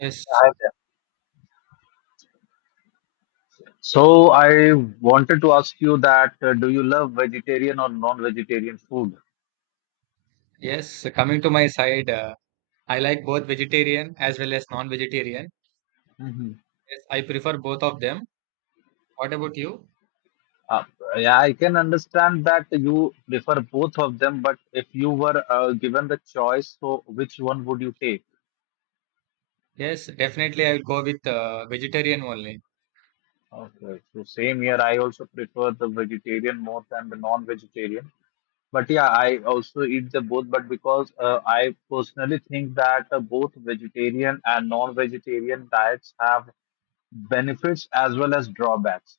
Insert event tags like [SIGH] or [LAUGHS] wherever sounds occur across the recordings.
Yes, I there. So I wanted to ask you that do you love vegetarian or non-vegetarian food? yes. Coming to my side, I like both vegetarian as well as non-vegetarian. Hmm Yes, I prefer both of them. What about you? Uh, yeah, I can understand that you prefer both of them, but if you were given the choice, so which one would you take? Yes, definitely I will go with vegetarian only. Okay, so same here. I also prefer the vegetarian more than the non-vegetarian. But yeah, I also eat the both. But because I personally think that both vegetarian and non-vegetarian diets have benefits as well as drawbacks.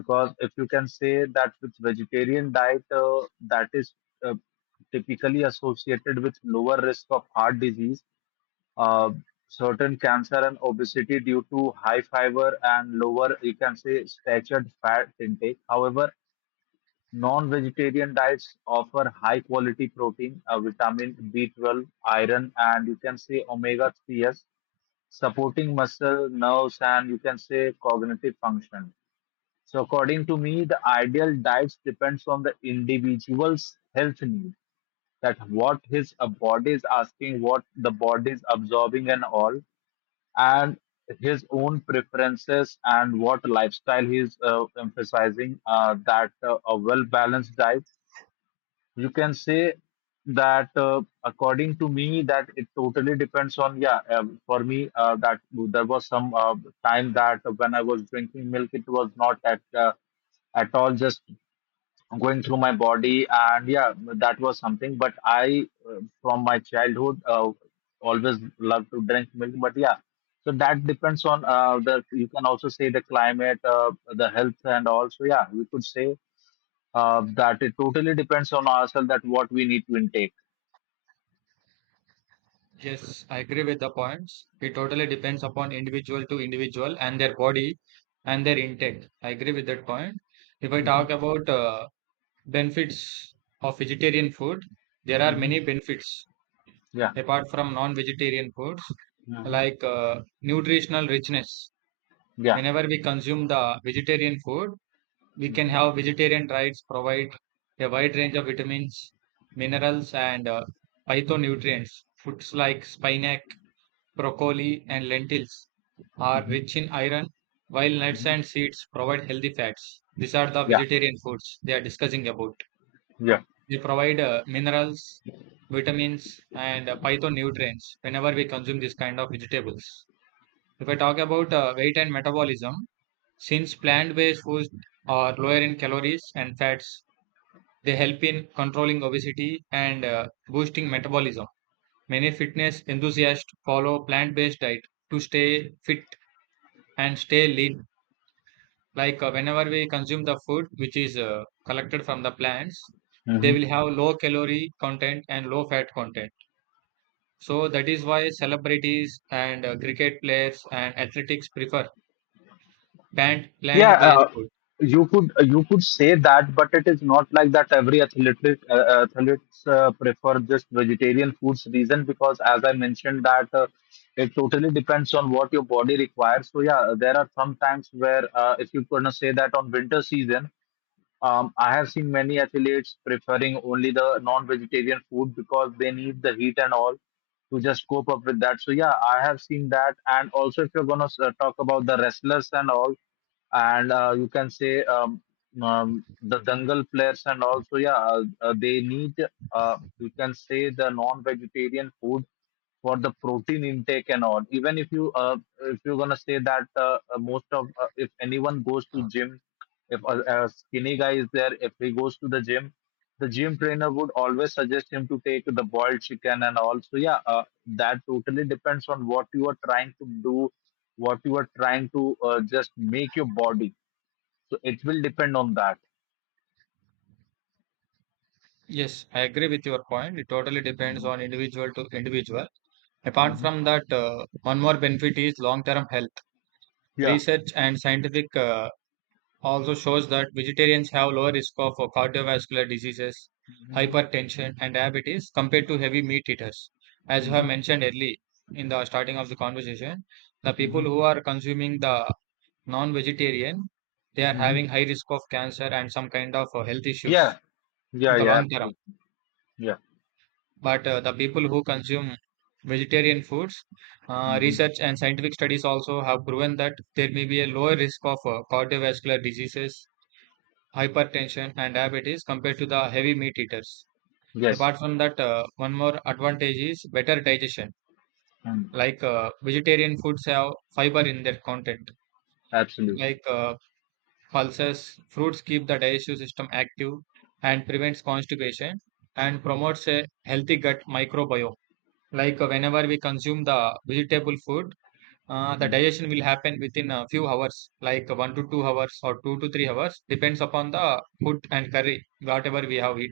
Because if you can say that with vegetarian diet that is uh, typically associated with lower risk of heart disease, uh, certain cancer and obesity due to high fiber and lower, you can say, saturated fat intake. However, non-vegetarian diets offer high quality protein, vitamin b12, iron, and you can say omega 3s, supporting muscle, nerves, and you can say cognitive function. So according to me, the ideal diet depends on the individual's health need, that what his body is asking, what the body is absorbing and all, and his own preferences and what lifestyle he is emphasizing, that a well-balanced diet, you can say that according to me, that it totally depends on, yeah, for me, that there was some time that when I was drinking milk, it was not at at all just going through my body. And yeah, that was something. But I from my childhood always loved to drink milk, but yeah, so that depends on the, you can also say the climate, the health, and also yeah, we could say that it totally depends on ourselves, that what we need to intake. Yes, I agree with the points. It totally depends upon individual to individual and their body and their intake. I agree with that point. If I Mm-hmm. talk about benefits of vegetarian food, there are hmm many benefits yeah apart from non-vegetarian foods, hmm like nutritional richness. yeah Whenever we consume the vegetarian food, we can hmm have vegetarian diets provide a wide range of vitamins, minerals, and phytonutrients. Foods like spinach, broccoli, and lentils are rich in iron, while nuts and hmm seeds provide healthy fats. These are the yeah vegetarian foods they are discussing about. yeah They provide minerals, vitamins, and phytonutrients whenever we consume this kind of vegetables. If I talk about weight and metabolism, since plant-based foods are lower in calories and fats, they help in controlling obesity and boosting metabolism. Many fitness enthusiasts follow plant-based diet to stay fit and stay lean. Like whenever we consume the food which is collected from the plants, they will have low calorie content and low fat content. So that is why celebrities and cricket players and athletics prefer plant Yeah, plant-based food. You could say that, but it is not like that every athlete athletes prefer just vegetarian foods. Reason because, as I mentioned that it totally depends on what your body requires. So yeah, there are some times where if you gonna say that on winter season, I have seen many athletes preferring only the non-vegetarian food because they need the heat and all to just cope up with that. So yeah, I have seen that. And also, if you're gonna talk about the wrestlers and all, and you can say the dangal players and also yeah, they need you can say the non-vegetarian food for the protein intake and all. Even if you if you're gonna say that most of if anyone goes to gym, if a skinny guy is there, if he goes to the gym trainer would always suggest him to take the boiled chicken and all. So yeah, that totally depends on what you are trying to do, what you are trying to just make your body. So it will depend on that. Yes, I agree with your point. It totally depends Mhm, on individual to individual. Apart mhm, from that, one more benefit is long-term health. Yeah, Research and scientific also shows that vegetarians have lower risk of cardiovascular diseases, mhm, hypertension, and diabetes compared to heavy meat eaters. As you have mhm, mentioned early in the starting of the conversation, the people mhm, who are consuming the non-vegetarian, they are mhm, having high risk of cancer and some kind of health yeah, issues in yeah, the yeah, long term. absolutely. Yeah, But the people who consume vegetarian foods, mhm, research and scientific studies also have proven that there may be a lower risk of cardiovascular diseases, hypertension, and diabetes compared to the heavy meat eaters. yes, Apart from that, one more advantage is better digestion. mhm, Like vegetarian foods have fiber in their content, absolutely. like pulses, fruits keep the digestive system active and prevents constipation and promotes a healthy gut microbiome. Like whenever we consume the vegetable food, the digestion will happen within a few hours, like 1 to 2 hours or 2 to 3 hours, depends upon the food and curry, whatever we have eat.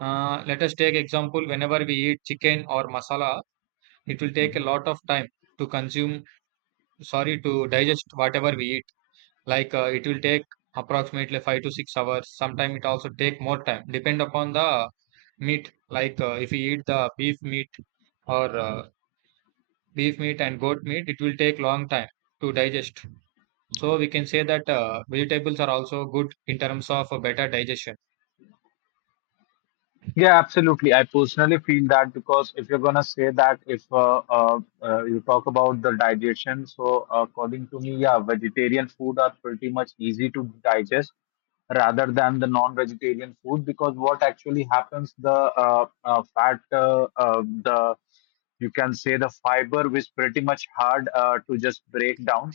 Let us take example, whenever we eat chicken or masala, it will take a lot of time to consume, sorry, to digest whatever we eat. Like it will take approximately 5 to 6 hours. Sometimes it also take more time, depend upon the meat. Like if we eat the beef meat or beef meat and goat meat, it will take long time to digest. So we can say that vegetables are also good in terms of a better digestion. Yeah, absolutely. I personally feel that because if you're gonna say that if you talk about the digestion, so according to me, yeah, vegetarian food are pretty much easy to digest rather than the non-vegetarian food because what actually happens the fat, the, you can say, the fiber which pretty much hard to just break down.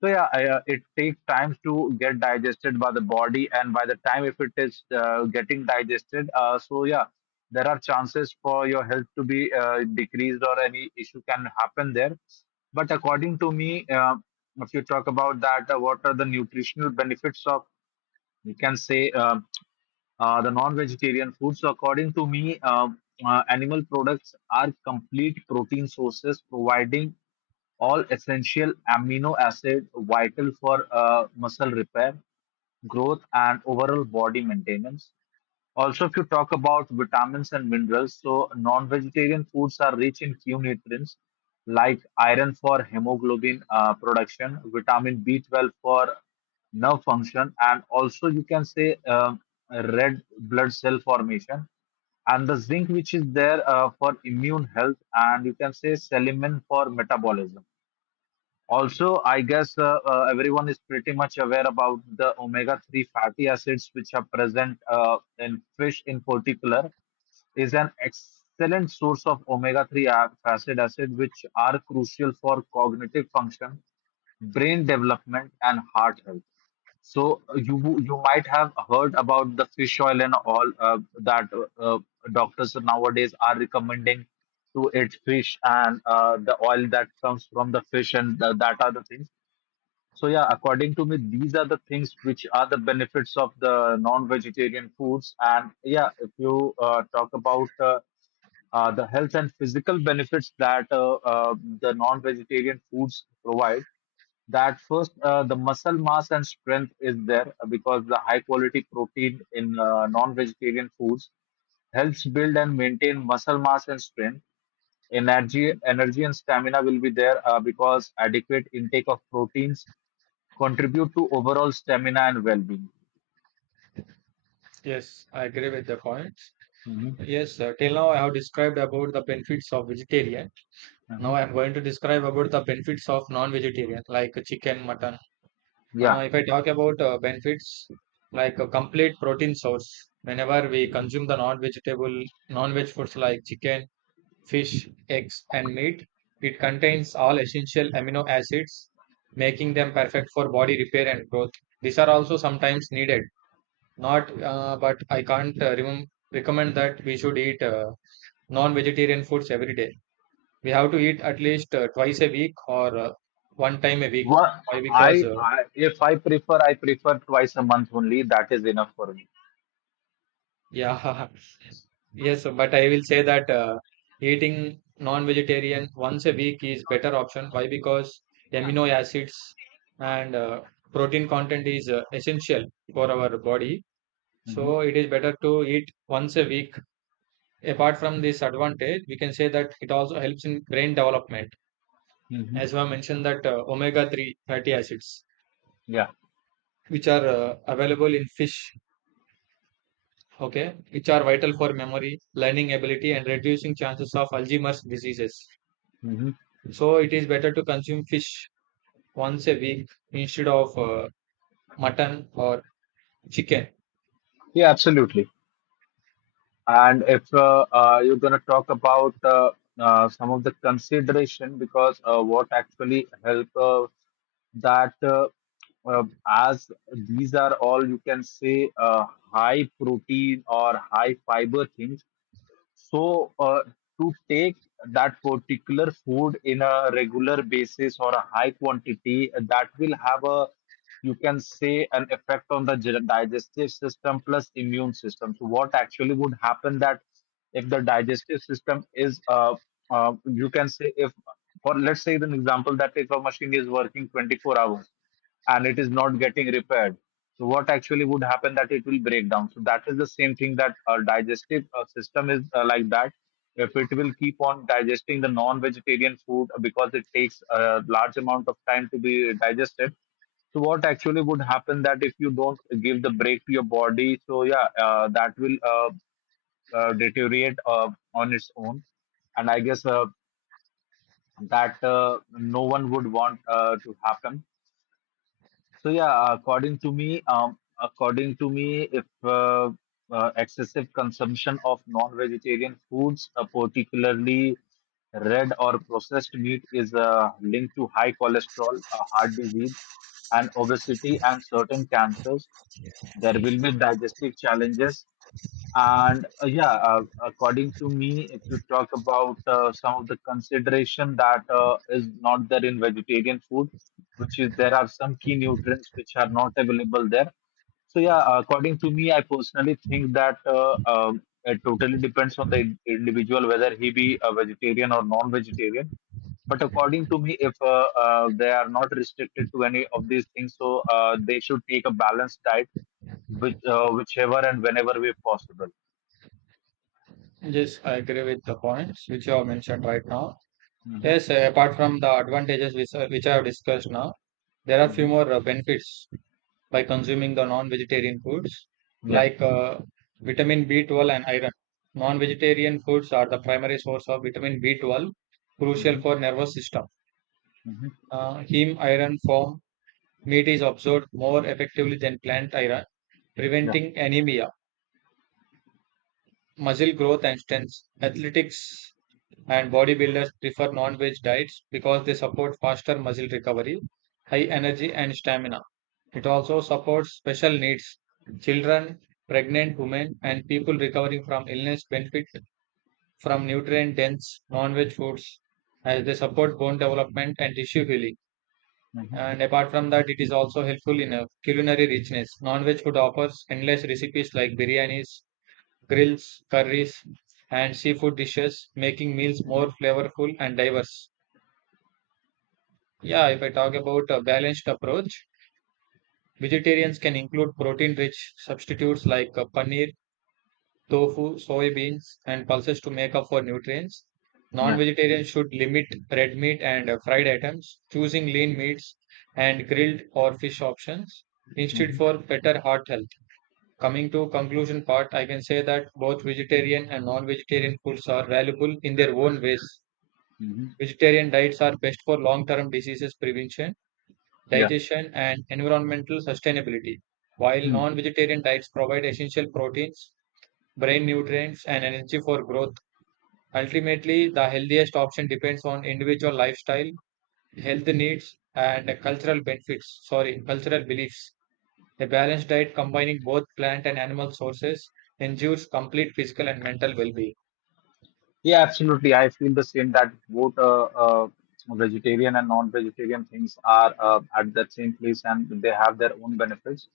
So yeah, I, it takes time to get digested by the body, and by the time if it is getting digested, so yeah, there are chances for your health to be decreased or any issue can happen there. But according to me, if you talk about that, what are the nutritional benefits of? You can say. The non-vegetarian food. So according to me, animal products are complete protein sources providing all essential amino acid vital for muscle repair, growth, and overall body maintenance. Also, if you talk about vitamins and minerals, so non-vegetarian foods are rich in few nutrients like iron for hemoglobin, production, vitamin B12 for nerve function, and also you can say red blood cell formation, and the zinc which is there for immune health, and you can say selenium for metabolism. Also, I guess everyone is pretty much aware about the omega-3 fatty acids which are present in fish in particular, is an excellent source of omega-3 acid acid which are crucial for cognitive function, brain development, and heart health. So you might have heard about the fish oil and all, that doctors nowadays are recommending to eat fish and the oil that comes from the fish and that are the things. So yeah, according to me, these are the things which are the benefits of the non-vegetarian foods. And yeah, if you talk about the health and physical benefits that the non-vegetarian foods provide, that first the muscle mass and strength is there because the high quality protein in non-vegetarian foods helps build and maintain muscle mass and strength. Energy and stamina will be there because adequate intake of proteins contribute to overall stamina and well-being. Yes, I agree with the points. Hmm Yes, till now I have described about the benefits of vegetarian. Now hmm I am going to describe about the benefits of non-vegetarian, like chicken, mutton. yeah If I talk about benefits, like a complete protein source. Whenever we consume the non-vegetable, non-veg foods like chicken, fish, eggs, and meat. It contains all essential amino acids, making them perfect for body repair and growth. These are also sometimes needed. Not, but I can't recommend that we should eat non-vegetarian foods every day. We have to eat at least twice a week or one time a week. Wha- Why? Because I, I if i prefer twice a month only. That is enough for me. [LAUGHS] yeah. Yes, but I will say that eating non-vegetarian once a week is better option. Why? Because amino acids and protein content is essential for our body. Hmm So it is better to eat once a week. Apart from this advantage, we can say that it also helps in brain development. hmm As I mentioned that omega-3 fatty acids, yeah which are available in fish, okay, which are vital for memory, learning ability, and reducing chances of Alzheimer's diseases. hmm So it is better to consume fish once a week instead of mutton or chicken. yeah absolutely. And if you're going to talk about some of the consideration, because what actually help that as these are all, you can say, high protein or high fiber things, so, to take that particular food in a regular basis or a high quantity, that will have a, you can say, an effect on the digestive system plus immune system. So, what actually would happen that if the digestive system is, you can say, if, for let's say an example that if a machine is working 24 hours and it is not getting repaired, so what actually would happen that it will break down. So that is the same thing that our digestive system is like that. If it will keep on digesting the non-vegetarian food because it takes a large amount of time to be digested. So what actually would happen that if you don't give the break to your body, so yeah, that will deteriorate on its own, and I guess that no one would want to happen. So yeah, according to me, if excessive consumption of non-vegetarian foods, particularly red or processed meat, is linked to high cholesterol, heart disease, and obesity, and certain cancers. There will be digestive challenges, and yeah, according to me, if you talk about some of the consideration that is not there in vegetarian food, which is there are some key nutrients which are not available there. So yeah, according to me, I personally think that it totally depends on the individual whether he be a vegetarian or non-vegetarian. But according to me, if they are not restricted to any of these things, so they should take a balanced diet, which whichever and whenever way possible. Yes, I agree with the points which you have mentioned right now. Mhm, Yes, apart from the advantages which I have discussed now, there are few mhm, more benefits by consuming the non-vegetarian foods Yeah, like vitamin B12 and iron. Non-vegetarian foods are the primary source of vitamin B12, crucial mhm, for nervous system. mhm, Heme iron from meat is absorbed more effectively than plant iron, yeah, preventing anemia, muscle growth and strength. Athletics and bodybuilders prefer non veg diets because they support faster muscle recovery, high energy, and stamina. It also supports special needs. Children, pregnant women, and people recovering from illness benefit from nutrient dense non veg foods as they support bone development and tissue healing. mhm, And apart from that, it is also helpful in a culinary richness. Non veg food offers endless recipes like biryanis, grills, curries, and seafood dishes, making meals more mhm, flavorful and diverse. Yeah, if I talk about a balanced approach, vegetarians can include protein rich substitutes like paneer, tofu, soybeans, and pulses to make up for nutrients. Non yeah, vegetarians should limit red meat and fried items, choosing lean meats and grilled or fish options instead mhm, for better heart health. Coming to conclusion part, I can say that both vegetarian and non-vegetarian foods are valuable in their own ways. mhm. Vegetarian diets are best for long-term diseases prevention, yeah. digestion, and environmental sustainability, while non-vegetarian diets provide essential proteins, brain nutrients, and energy for growth. Ultimately, the healthiest option depends on individual lifestyle, health needs, and cultural benefits, sorry, cultural beliefs. A balanced diet combining both plant and animal sources ensures complete physical and mental well being. Yeah, absolutely. I feel the same that both vegetarian and non-vegetarian things are at that same place and they have their own benefits.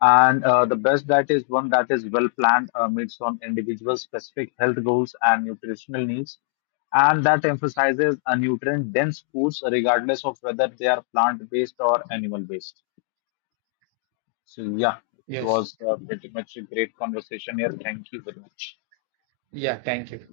And the best diet is one that is well planned, meets on individual specific health goals and nutritional needs, and that emphasizes a nutrient-dense foods regardless of whether they are plant-based or animal-based. So yeah, it Yes. was pretty much a great conversation here. Thank you very much. Yeah. Thank you.